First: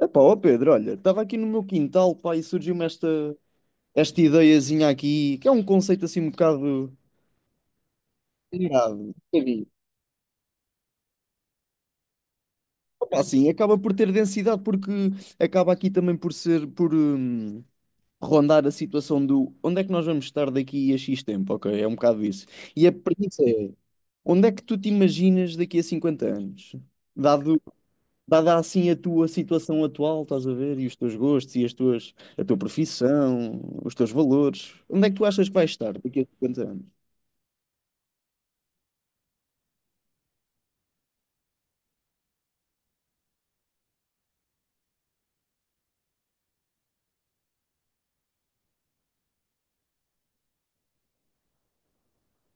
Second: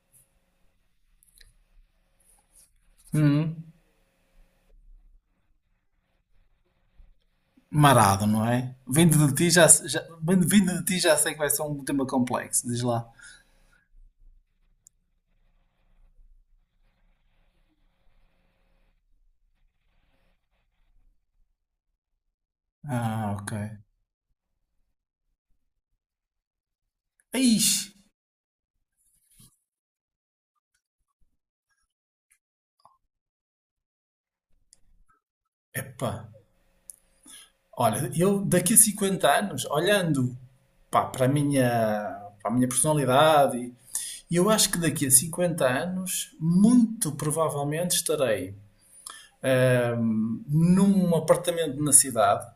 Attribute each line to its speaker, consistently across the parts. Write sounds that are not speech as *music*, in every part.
Speaker 1: Epá, ó Pedro, olha, estava aqui no meu quintal, pá, e surgiu-me esta,
Speaker 2: Hum.
Speaker 1: esta ideiazinha aqui, que é um conceito assim um bocado
Speaker 2: Marado, não é?
Speaker 1: engraçado.
Speaker 2: Vindo de ti já, se- já, vindo de ti já sei que vai ser um tema complexo, diz lá.
Speaker 1: Opa, assim, acaba por ter densidade porque acaba aqui também por ser, por rondar a situação do onde é que nós vamos estar daqui a X tempo, ok? É um bocado isso. E a
Speaker 2: Ah,
Speaker 1: premissa
Speaker 2: ok.
Speaker 1: é, onde é que tu te imaginas daqui a 50 anos? Dado
Speaker 2: Ixi,
Speaker 1: dada assim a tua situação atual, estás a ver, e os teus gostos e a tua profissão, os teus valores, onde é que tu achas que vais estar daqui a
Speaker 2: epá.
Speaker 1: cinquenta anos?
Speaker 2: Olha, eu daqui a 50 anos, olhando pá, para a minha personalidade, eu acho que daqui a 50 anos, muito provavelmente estarei num apartamento na cidade.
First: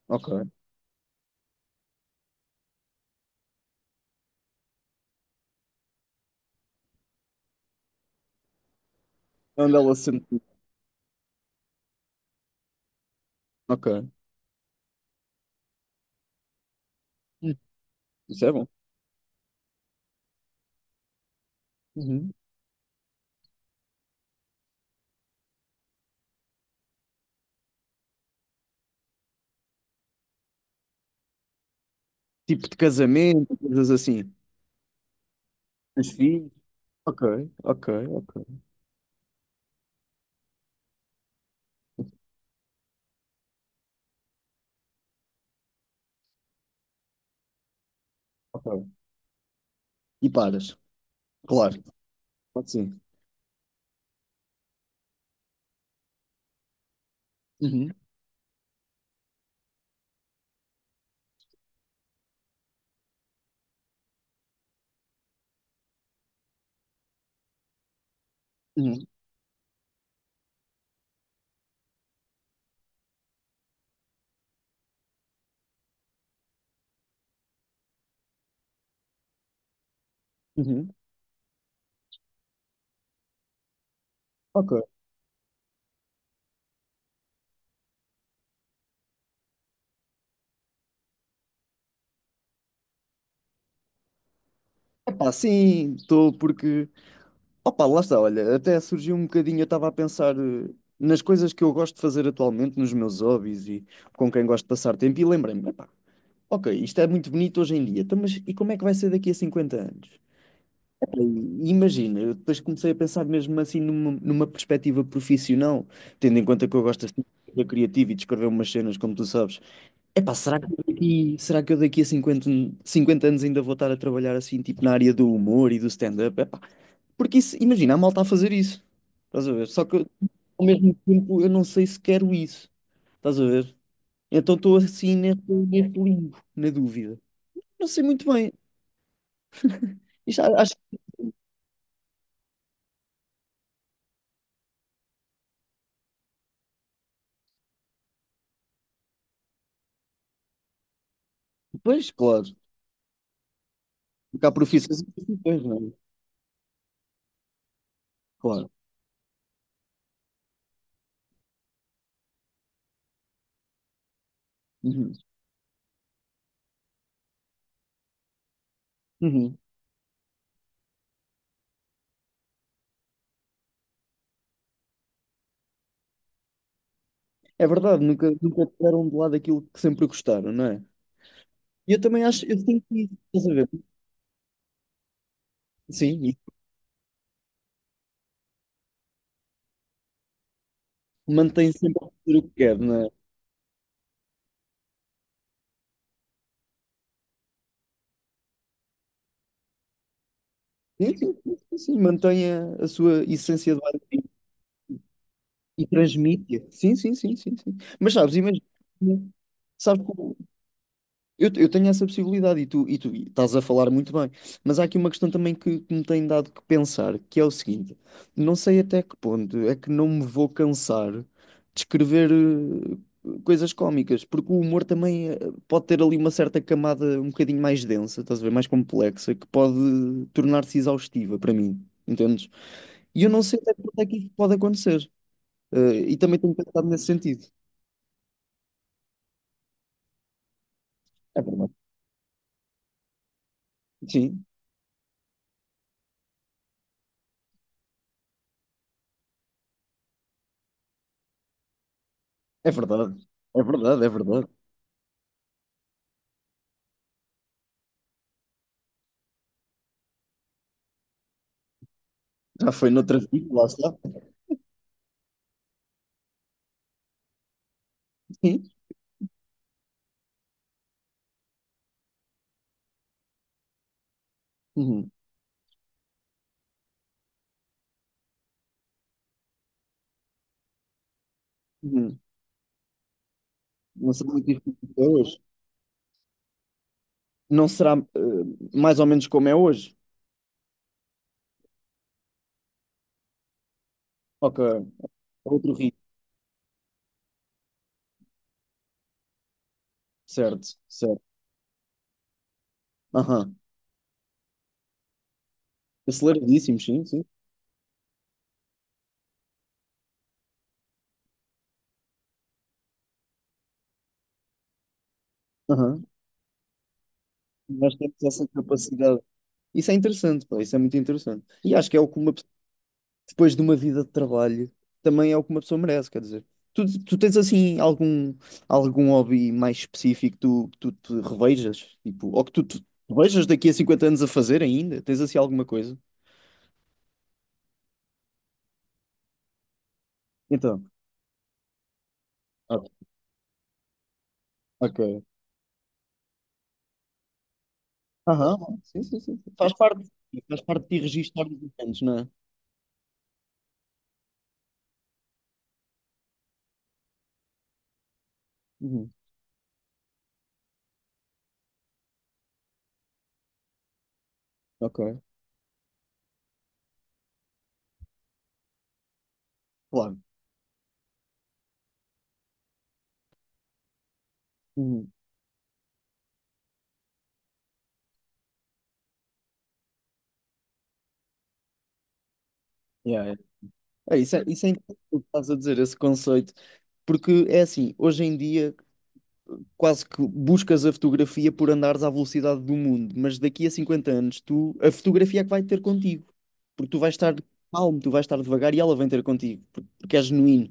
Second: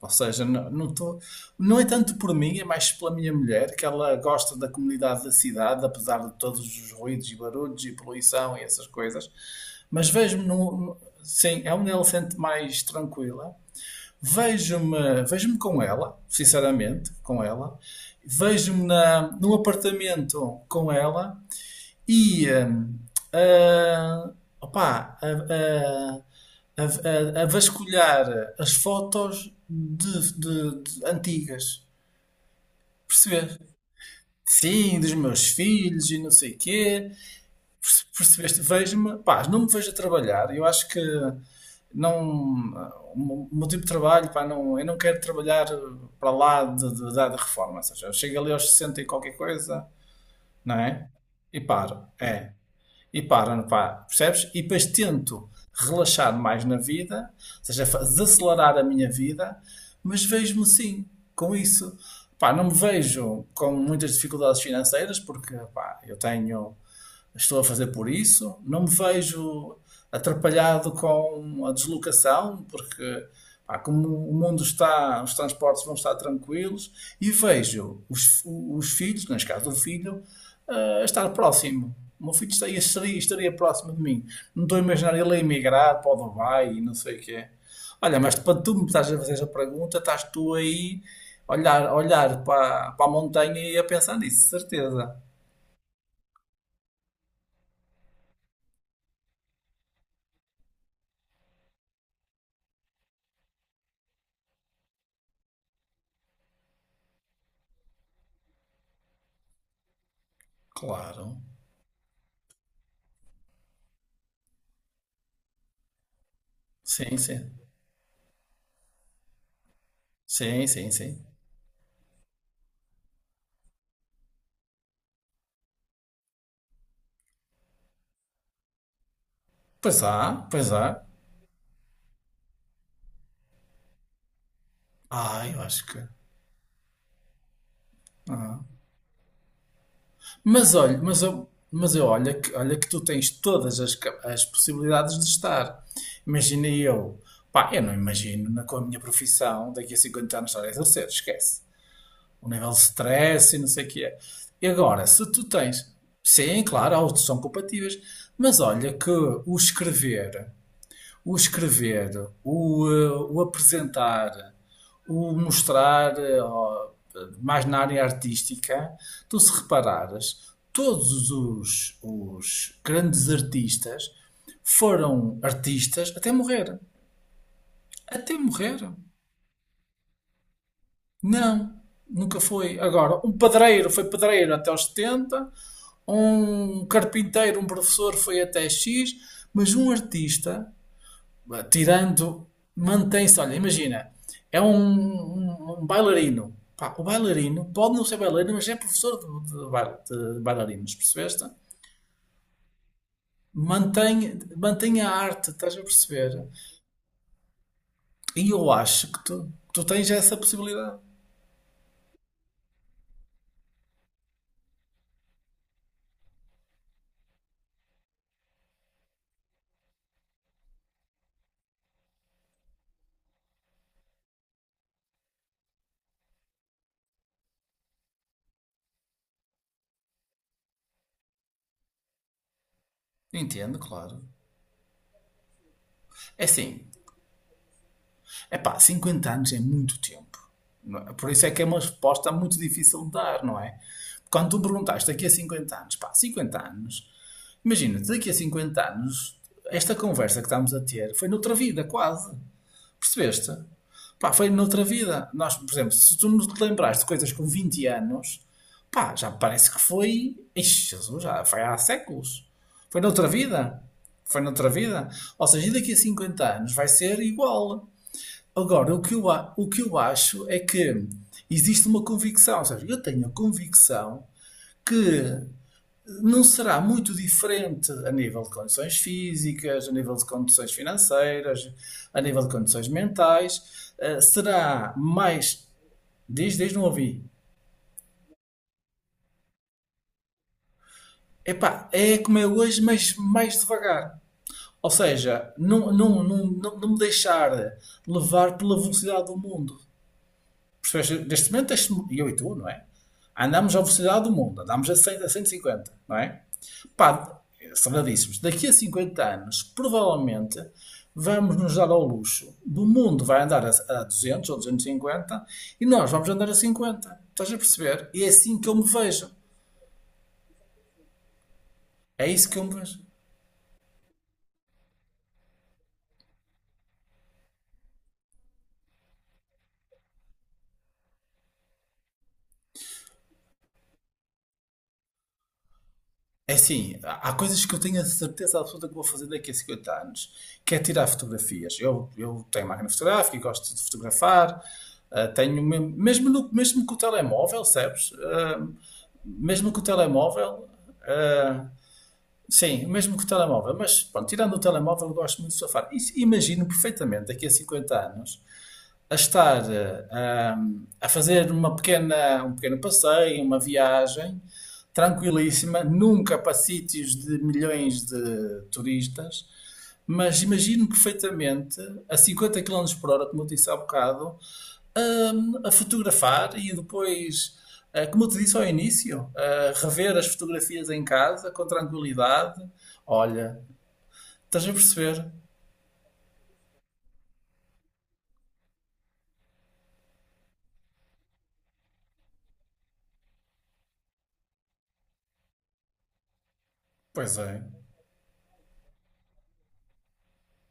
Speaker 2: Ou seja,
Speaker 1: Ok.
Speaker 2: não, não, não é tanto por mim, é mais pela minha mulher, que ela gosta da comunidade da cidade, apesar de todos os ruídos e barulhos e poluição e essas coisas.
Speaker 1: É onde ela se
Speaker 2: Mas
Speaker 1: sente.
Speaker 2: vejo-me num. Sim, é onde ela se sente mais tranquila.
Speaker 1: Ok.
Speaker 2: Vejo-me com ela, sinceramente, com
Speaker 1: Hum,
Speaker 2: ela.
Speaker 1: isso é bom.
Speaker 2: Vejo-me num apartamento com ela
Speaker 1: Uhum.
Speaker 2: e ah, opá, a vasculhar as fotos de, de antigas,
Speaker 1: Tipo de casamento,
Speaker 2: perceber?
Speaker 1: coisas assim.
Speaker 2: Sim, dos meus
Speaker 1: Os
Speaker 2: filhos e não
Speaker 1: filhos.
Speaker 2: sei quê.
Speaker 1: Ok, ok, ok,
Speaker 2: Percebeste? Vejo-me, pá, não me vejo a trabalhar. Eu acho que não, o meu tipo de trabalho, pá, não, eu não quero trabalhar para lá da reforma. Ou seja, eu chego ali
Speaker 1: ok.
Speaker 2: aos 60 e qualquer coisa,
Speaker 1: E
Speaker 2: não
Speaker 1: paras.
Speaker 2: é? E
Speaker 1: Claro,
Speaker 2: paro. É.
Speaker 1: pode sim.
Speaker 2: E para, pá, percebes? E depois tento relaxar mais na vida, ou seja,
Speaker 1: Uhum,
Speaker 2: desacelerar a minha vida, mas vejo-me sim com isso. Pá, não me vejo com muitas dificuldades financeiras, porque pá, eu tenho estou a fazer por isso, não me
Speaker 1: uhum,
Speaker 2: vejo atrapalhado com a deslocação, porque pá, como o mundo está, os transportes vão estar tranquilos, e vejo os filhos, neste caso o filho,
Speaker 1: uhum.
Speaker 2: a estar próximo. O meu filho estaria próximo de mim. Não estou
Speaker 1: Ok.
Speaker 2: a imaginar ele a emigrar para o Dubai e não sei o que é. Olha, mas para tu me estás a fazer essa pergunta, estás tu aí a olhar para a montanha e a pensar nisso, certeza.
Speaker 1: Epá, sim, estou porque opa, lá está, olha, até surgiu um bocadinho, eu estava a pensar nas coisas que eu gosto de fazer atualmente, nos meus hobbies e com quem gosto de passar tempo, e lembrei-me, epá, ok, isto é muito bonito hoje em dia, então, mas e como é que vai ser daqui a 50 anos?
Speaker 2: Claro.
Speaker 1: E imagina, eu depois comecei a pensar mesmo assim numa perspectiva profissional, tendo em conta que eu gosto
Speaker 2: Sim,
Speaker 1: assim, de ser
Speaker 2: sim.
Speaker 1: criativo e de escrever umas cenas, como tu sabes. Epá,
Speaker 2: Sim, sim, sim.
Speaker 1: será que eu daqui a 50 anos ainda vou estar a trabalhar assim, tipo na área do humor e do stand-up? Epá, porque isso, imagina a malta a fazer isso. Estás a ver? Só que
Speaker 2: Pois há,
Speaker 1: ao
Speaker 2: pois há.
Speaker 1: mesmo tempo eu não sei se quero isso. Estás a ver? Então estou assim
Speaker 2: Ah, eu acho
Speaker 1: neste
Speaker 2: que.
Speaker 1: limbo, na dúvida. Não sei muito bem.
Speaker 2: Ah.
Speaker 1: Isto, acho
Speaker 2: Mas
Speaker 1: que
Speaker 2: olha, mas eu olha que tu tens todas as possibilidades de estar. Imagina eu. Pá, eu não imagino com a minha profissão daqui a 50 anos estar a exercer, esquece.
Speaker 1: depois,
Speaker 2: O
Speaker 1: claro.
Speaker 2: nível de stress e não sei o que é.
Speaker 1: Porque há
Speaker 2: E
Speaker 1: profissões e
Speaker 2: agora, se tu
Speaker 1: profissões, não
Speaker 2: tens.
Speaker 1: é?
Speaker 2: Sim, claro, há outros que são compatíveis. Mas
Speaker 1: Claro.
Speaker 2: olha que o escrever. O escrever, o apresentar,
Speaker 1: Uhum.
Speaker 2: o mostrar, ó, mais na área artística, tu
Speaker 1: Uhum.
Speaker 2: se reparares, todos os grandes artistas foram artistas até morrer.
Speaker 1: É verdade,
Speaker 2: Até
Speaker 1: nunca
Speaker 2: morrer.
Speaker 1: deram de lado aquilo que sempre gostaram, não é?
Speaker 2: Não,
Speaker 1: E eu também
Speaker 2: nunca
Speaker 1: acho, eu
Speaker 2: foi.
Speaker 1: sinto isso,
Speaker 2: Agora, um
Speaker 1: estás a ver?
Speaker 2: padreiro foi padreiro até aos setenta,
Speaker 1: Sim,
Speaker 2: um carpinteiro, um professor foi até X, mas um artista
Speaker 1: e mantém sempre a fazer o
Speaker 2: tirando,
Speaker 1: que quer, não é?
Speaker 2: mantém-se. Olha, imagina, é um bailarino. Pá, o bailarino pode não ser bailarino, mas é professor de bailarinos,
Speaker 1: Sim, sim,
Speaker 2: percebeste?
Speaker 1: sim, sim, sim, mantém a sua essência de base.
Speaker 2: Mantém, mantém a arte, estás a
Speaker 1: E
Speaker 2: perceber?
Speaker 1: transmite. Sim, sim, sim, sim, sim. Mas sabes,
Speaker 2: E
Speaker 1: imagina,
Speaker 2: eu acho que tu
Speaker 1: sabes,
Speaker 2: tens essa possibilidade.
Speaker 1: eu tenho essa possibilidade e tu estás a falar muito bem. Mas há aqui uma questão também que me tem dado que pensar, que é o seguinte: não sei até que ponto é que não me vou cansar de escrever coisas cómicas, porque o humor também pode ter ali uma certa camada um bocadinho mais densa, estás a ver, mais complexa, que pode tornar-se exaustiva para mim, entendes? E eu não sei até
Speaker 2: Entendo,
Speaker 1: que ponto é que
Speaker 2: claro.
Speaker 1: isso pode acontecer. E também
Speaker 2: É
Speaker 1: tenho
Speaker 2: assim,
Speaker 1: pensado nesse sentido.
Speaker 2: é pá, cinquenta anos é muito tempo. Não é? Por
Speaker 1: É
Speaker 2: isso é que é
Speaker 1: verdade.
Speaker 2: uma resposta muito difícil de dar, não é?
Speaker 1: Sim,
Speaker 2: Quando tu me perguntaste daqui a 50 anos, pá, 50 anos, imagina, daqui a 50 anos, esta conversa que estamos a ter foi noutra vida, quase.
Speaker 1: é verdade.
Speaker 2: Percebeste?
Speaker 1: É verdade, é
Speaker 2: Pá,
Speaker 1: verdade.
Speaker 2: foi noutra vida. Nós, por exemplo, se tu nos lembraste de coisas com 20 anos, pá, já parece que foi. Ixi, Jesus, já foi há séculos.
Speaker 1: Já foi
Speaker 2: Foi
Speaker 1: noutra
Speaker 2: noutra
Speaker 1: vida, lá
Speaker 2: vida.
Speaker 1: está.
Speaker 2: Foi noutra vida. Ou seja, e daqui a 50 anos vai ser igual.
Speaker 1: Sim.
Speaker 2: Agora, o que eu acho é que existe uma convicção. Ou seja, eu tenho a convicção
Speaker 1: Uhum.
Speaker 2: que não será muito diferente a nível de condições físicas, a nível de condições financeiras,
Speaker 1: Uhum.
Speaker 2: a nível de condições mentais.
Speaker 1: Não
Speaker 2: Eh,
Speaker 1: será muito difícil
Speaker 2: será
Speaker 1: até hoje.
Speaker 2: mais. Diz, diz, não ouvi.
Speaker 1: Não será eh, Mais ou menos como é hoje.
Speaker 2: Epá, é como é hoje, mas mais devagar.
Speaker 1: Ok.
Speaker 2: Ou
Speaker 1: É
Speaker 2: seja,
Speaker 1: outro
Speaker 2: não,
Speaker 1: ritmo.
Speaker 2: não, não, não, não me deixar levar pela velocidade do mundo.
Speaker 1: Certo, certo.
Speaker 2: Percebes? Neste momento, eu e tu, não é?
Speaker 1: Aham.
Speaker 2: Andamos à velocidade do mundo, andamos a 100, a 150, não é?
Speaker 1: Aceleradíssimo, sim, sim.
Speaker 2: Pá, são daqui a 50 anos, provavelmente, vamos nos dar ao luxo. O mundo vai andar a 200 ou 250 e cinquenta e
Speaker 1: Aham.
Speaker 2: nós vamos andar a 50. Estás a
Speaker 1: Nós
Speaker 2: perceber?
Speaker 1: temos
Speaker 2: E é
Speaker 1: essa
Speaker 2: assim que eu me
Speaker 1: capacidade.
Speaker 2: vejo.
Speaker 1: Isso é interessante, pá. Isso é muito interessante. E acho que é o que
Speaker 2: É
Speaker 1: uma
Speaker 2: isso que eu me vejo.
Speaker 1: depois de uma vida de trabalho, também é o que uma pessoa merece, quer dizer. Tu, tu tens assim algum, algum hobby mais específico que tu, tu te revejas? Tipo, ou que tu te revejas daqui a 50 anos a fazer ainda? Tens assim alguma coisa?
Speaker 2: É assim, há coisas que eu tenho a certeza absoluta que vou fazer daqui a 50 anos, que é
Speaker 1: Então,
Speaker 2: tirar fotografias. Eu tenho
Speaker 1: ah,
Speaker 2: máquina fotográfica, e gosto de fotografar,
Speaker 1: ok.
Speaker 2: tenho mesmo, mesmo, mesmo com o telemóvel, sabes?
Speaker 1: Aham,
Speaker 2: Ah,
Speaker 1: sim, sim, sim.
Speaker 2: mesmo com o
Speaker 1: Faz
Speaker 2: telemóvel.
Speaker 1: parte de ti registar os
Speaker 2: Uh,
Speaker 1: eventos, não é?
Speaker 2: Sim, o mesmo que o telemóvel, mas pronto, tirando o telemóvel, eu gosto muito de surfar. E imagino perfeitamente daqui a 50 anos
Speaker 1: Uhum,
Speaker 2: a estar ah, a fazer um pequeno passeio, uma viagem
Speaker 1: ok,
Speaker 2: tranquilíssima, nunca para sítios de milhões de turistas,
Speaker 1: claro.
Speaker 2: mas imagino perfeitamente a 50 km por hora, como eu disse há bocado,
Speaker 1: Uhum.
Speaker 2: a fotografar e depois, como eu te disse ao início, rever as fotografias em casa com tranquilidade.
Speaker 1: Yeah, yeah.
Speaker 2: Olha,
Speaker 1: É, isso
Speaker 2: estás
Speaker 1: é
Speaker 2: a
Speaker 1: interessante o
Speaker 2: perceber?
Speaker 1: que estás a dizer, esse conceito, porque é assim, hoje em dia quase que buscas a fotografia por andares à velocidade do mundo, mas daqui a 50 anos tu, a fotografia é que vai ter contigo, porque tu vais estar
Speaker 2: Pois é.
Speaker 1: calmo, tu vais estar devagar e ela vem ter contigo, porque é genuíno.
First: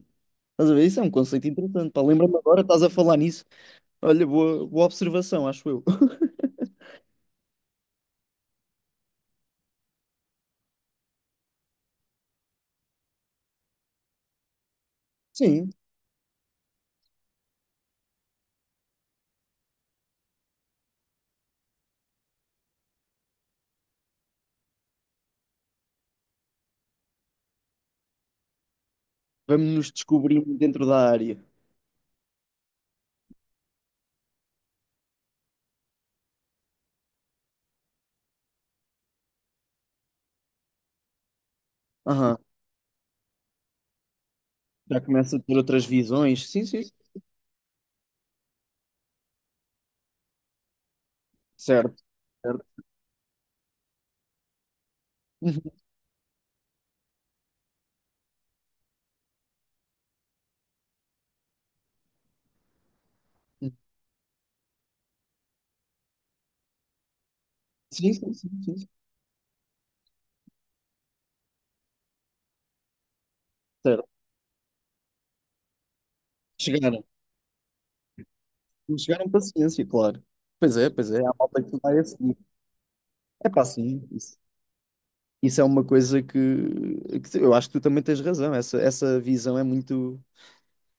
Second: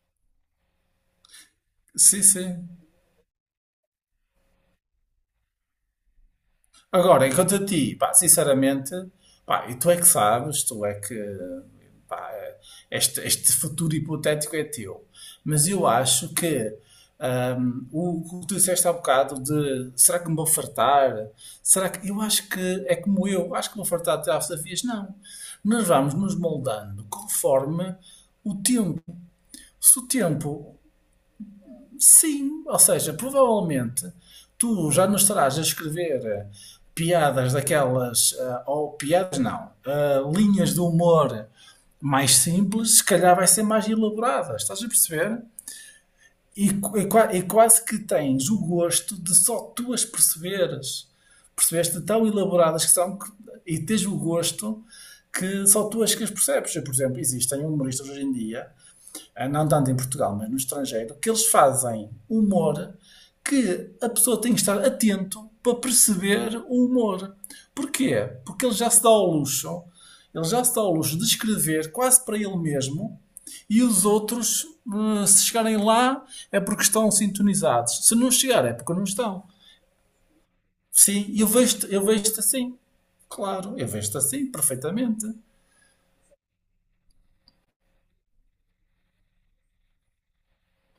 Speaker 1: Estás a ver? Isso é um conceito interessante, pá.
Speaker 2: Sim,
Speaker 1: Lembra-me agora,
Speaker 2: sim.
Speaker 1: estás a falar nisso. Olha, boa, boa observação, acho eu. *laughs*
Speaker 2: Agora, enquanto a ti, pá, sinceramente, pá, e tu é que sabes, tu é que, pá, este futuro hipotético é teu. Mas
Speaker 1: Sim.
Speaker 2: eu acho que o que tu disseste há bocado de será que me vou fartar? Será que. Eu acho que é como eu, acho que vou fartar até às desafios. Não. Nós vamos nos moldando conforme o tempo.
Speaker 1: Vamos nos
Speaker 2: Se o
Speaker 1: descobrir
Speaker 2: tempo
Speaker 1: dentro da área.
Speaker 2: Sim, ou seja, provavelmente tu já não estarás a escrever piadas daquelas, ou piadas não, linhas de humor mais
Speaker 1: Aham.
Speaker 2: simples, se calhar vai ser mais elaborada, estás a
Speaker 1: Já começa
Speaker 2: perceber?
Speaker 1: a ter outras visões. Sim,
Speaker 2: E,
Speaker 1: sim.
Speaker 2: qu- e qua- e quase que tens o gosto de só tu as perceberes, percebeste?
Speaker 1: Certo.
Speaker 2: Tão
Speaker 1: Certo.
Speaker 2: elaboradas que são, e tens o gosto que
Speaker 1: Uhum.
Speaker 2: só tu as que as percebes. Eu, por exemplo, existem humoristas hoje em dia não tanto em Portugal, mas no estrangeiro, que eles fazem humor que a pessoa tem que estar atento para perceber o humor.
Speaker 1: Sim, sim,
Speaker 2: Porquê?
Speaker 1: sim,
Speaker 2: Porque ele
Speaker 1: sim.
Speaker 2: já se dá ao luxo, ele já se dá ao luxo de escrever quase para ele mesmo e os
Speaker 1: Certo.
Speaker 2: outros, se chegarem lá, é porque
Speaker 1: Chegar.
Speaker 2: estão sintonizados. Se não chegar, é porque
Speaker 1: Não
Speaker 2: não
Speaker 1: chegaram
Speaker 2: estão.
Speaker 1: paciência, claro. Pois é,
Speaker 2: Sim,
Speaker 1: há
Speaker 2: eu
Speaker 1: malta que
Speaker 2: vejo-te,
Speaker 1: vai
Speaker 2: eu
Speaker 1: assim.
Speaker 2: vejo-te assim.
Speaker 1: É pá,
Speaker 2: Claro, eu
Speaker 1: sim,
Speaker 2: vejo-te assim, perfeitamente.
Speaker 1: isso é uma coisa que eu acho que tu também tens razão. Essa visão é muito,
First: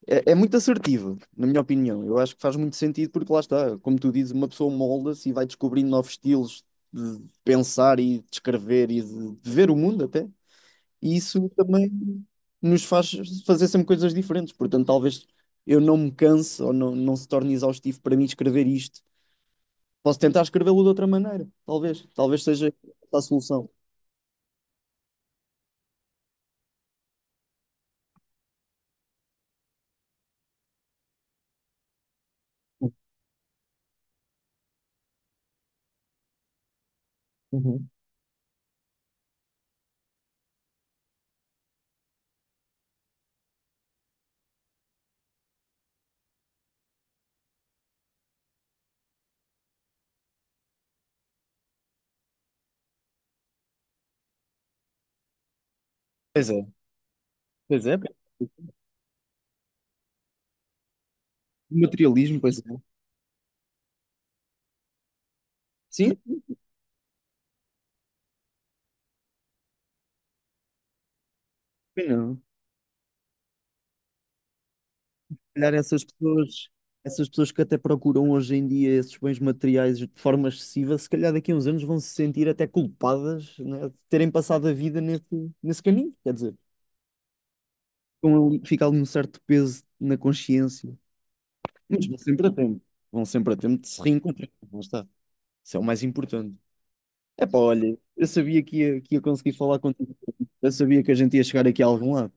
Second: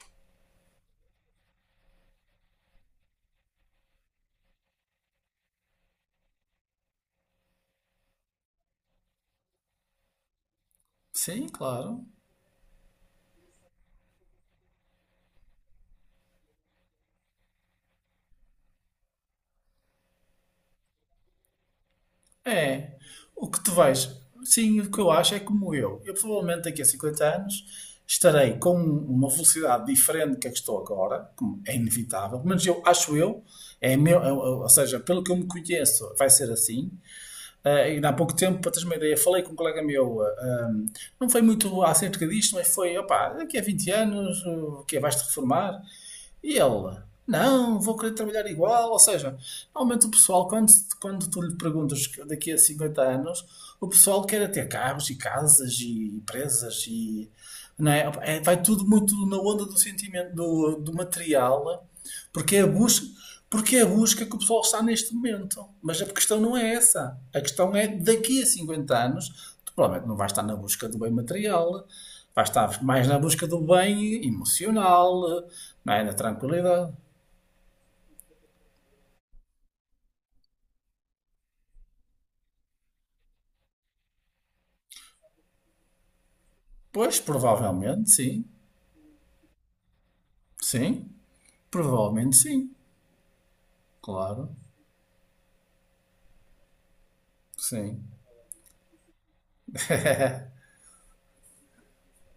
Speaker 1: é muito assertiva, na minha opinião. Eu acho que faz muito sentido porque lá está, como tu dizes, uma pessoa molda-se e vai descobrindo novos estilos de pensar e de escrever e de ver o mundo até. E isso
Speaker 2: Sim,
Speaker 1: também
Speaker 2: claro.
Speaker 1: nos faz fazer sempre coisas diferentes. Portanto, talvez eu não me canse ou não, não se torne exaustivo para mim escrever isto. Posso tentar escrevê-lo de outra maneira, talvez. Talvez seja
Speaker 2: É.
Speaker 1: a
Speaker 2: O que
Speaker 1: solução.
Speaker 2: tu vais. Sim, o que eu acho é como eu. Eu provavelmente daqui a 50 anos estarei com uma velocidade diferente que a que estou agora, como é inevitável, mas eu acho é meu, ou seja, pelo que eu me conheço, vai ser assim. Ah,
Speaker 1: Uhum.
Speaker 2: e há pouco tempo, para teres uma ideia, falei com um colega meu, não foi muito acerca disto, mas foi, opá, daqui a 20 anos, o que é? Vais-te reformar? E ele, não, vou querer trabalhar igual. Ou seja, normalmente o pessoal, quando tu lhe perguntas daqui a 50 anos, o pessoal quer é ter carros e casas e
Speaker 1: Pois é,
Speaker 2: empresas e.
Speaker 1: pois
Speaker 2: Não
Speaker 1: é.
Speaker 2: é? Vai tudo muito na onda do sentimento, do
Speaker 1: O
Speaker 2: material,
Speaker 1: materialismo, pois
Speaker 2: porque é a
Speaker 1: é.
Speaker 2: busca, porque é a busca que o pessoal está neste momento. Mas a
Speaker 1: Sim,
Speaker 2: questão não é essa. A questão é daqui a 50 anos, tu provavelmente não vais estar na busca do bem material,
Speaker 1: também não.
Speaker 2: vais
Speaker 1: Se
Speaker 2: estar mais na busca do bem emocional,
Speaker 1: calhar
Speaker 2: não é? Na tranquilidade.
Speaker 1: essas pessoas que até procuram hoje em dia esses bens materiais de forma excessiva, se calhar daqui a uns anos vão se sentir até culpadas, né, de terem passado a vida nesse caminho. Quer dizer,
Speaker 2: Pois, provavelmente, sim.
Speaker 1: fica ali um certo peso na consciência.
Speaker 2: Sim,
Speaker 1: Mas vão
Speaker 2: provavelmente
Speaker 1: sempre a
Speaker 2: sim.
Speaker 1: tempo. Vão sempre a tempo de se reencontrar.
Speaker 2: Claro,
Speaker 1: Lá está. Isso é o mais importante. É pá, olha,
Speaker 2: sim.
Speaker 1: eu sabia que ia conseguir falar contigo.
Speaker 2: *laughs*
Speaker 1: Eu sabia que a gente ia chegar aqui a algum lado.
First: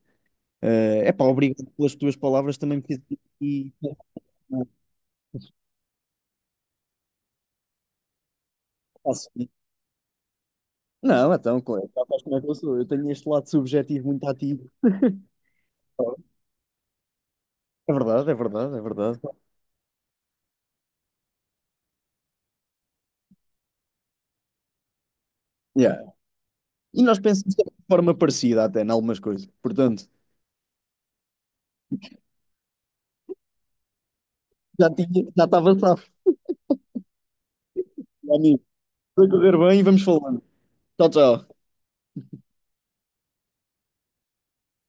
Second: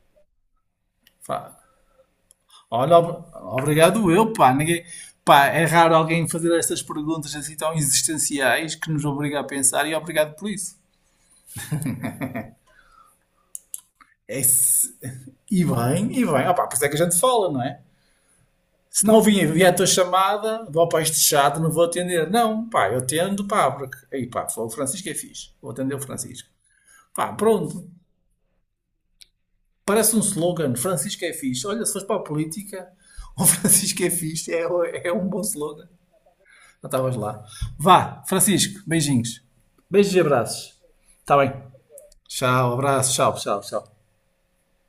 Speaker 1: É pá,
Speaker 2: Pá,
Speaker 1: obrigado pelas tuas palavras, também me
Speaker 2: olha,
Speaker 1: fiz aqui.
Speaker 2: obrigado eu, pá. Ninguém, pá. É raro alguém fazer estas perguntas assim tão existenciais que nos
Speaker 1: Faço
Speaker 2: obriga a pensar e obrigado por isso.
Speaker 1: não, então, claro, já sabes como é que eu sou. Eu tenho este lado subjetivo muito
Speaker 2: É.
Speaker 1: ativo.
Speaker 2: E bem, e bem. Ah, pá, por isso é que a gente fala, não é?
Speaker 1: É verdade, é verdade, é
Speaker 2: Se
Speaker 1: verdade.
Speaker 2: não vier a tua chamada, vou para este chato, não vou atender. Não, pá, eu atendo, pá, porque. Aí, pá, foi o Francisco é fixe. Vou atender o
Speaker 1: Yeah.
Speaker 2: Francisco.
Speaker 1: E nós
Speaker 2: Pá,
Speaker 1: pensamos de
Speaker 2: pronto.
Speaker 1: forma parecida até, em algumas coisas. Portanto,
Speaker 2: Parece um slogan, Francisco é fixe. Olha, se fores para a política, *laughs* o Francisco é fixe,
Speaker 1: já
Speaker 2: é
Speaker 1: tinha,
Speaker 2: um bom
Speaker 1: já estava
Speaker 2: slogan.
Speaker 1: safo,
Speaker 2: Já estavas lá. Vá,
Speaker 1: meu amigo.
Speaker 2: Francisco,
Speaker 1: Vai
Speaker 2: beijinhos.
Speaker 1: correr bem e vamos
Speaker 2: Beijos e
Speaker 1: falando.
Speaker 2: abraços.
Speaker 1: Tchau,
Speaker 2: Está bem.
Speaker 1: tchau.
Speaker 2: Tchau, abraço, tchau. Tchau, tchau.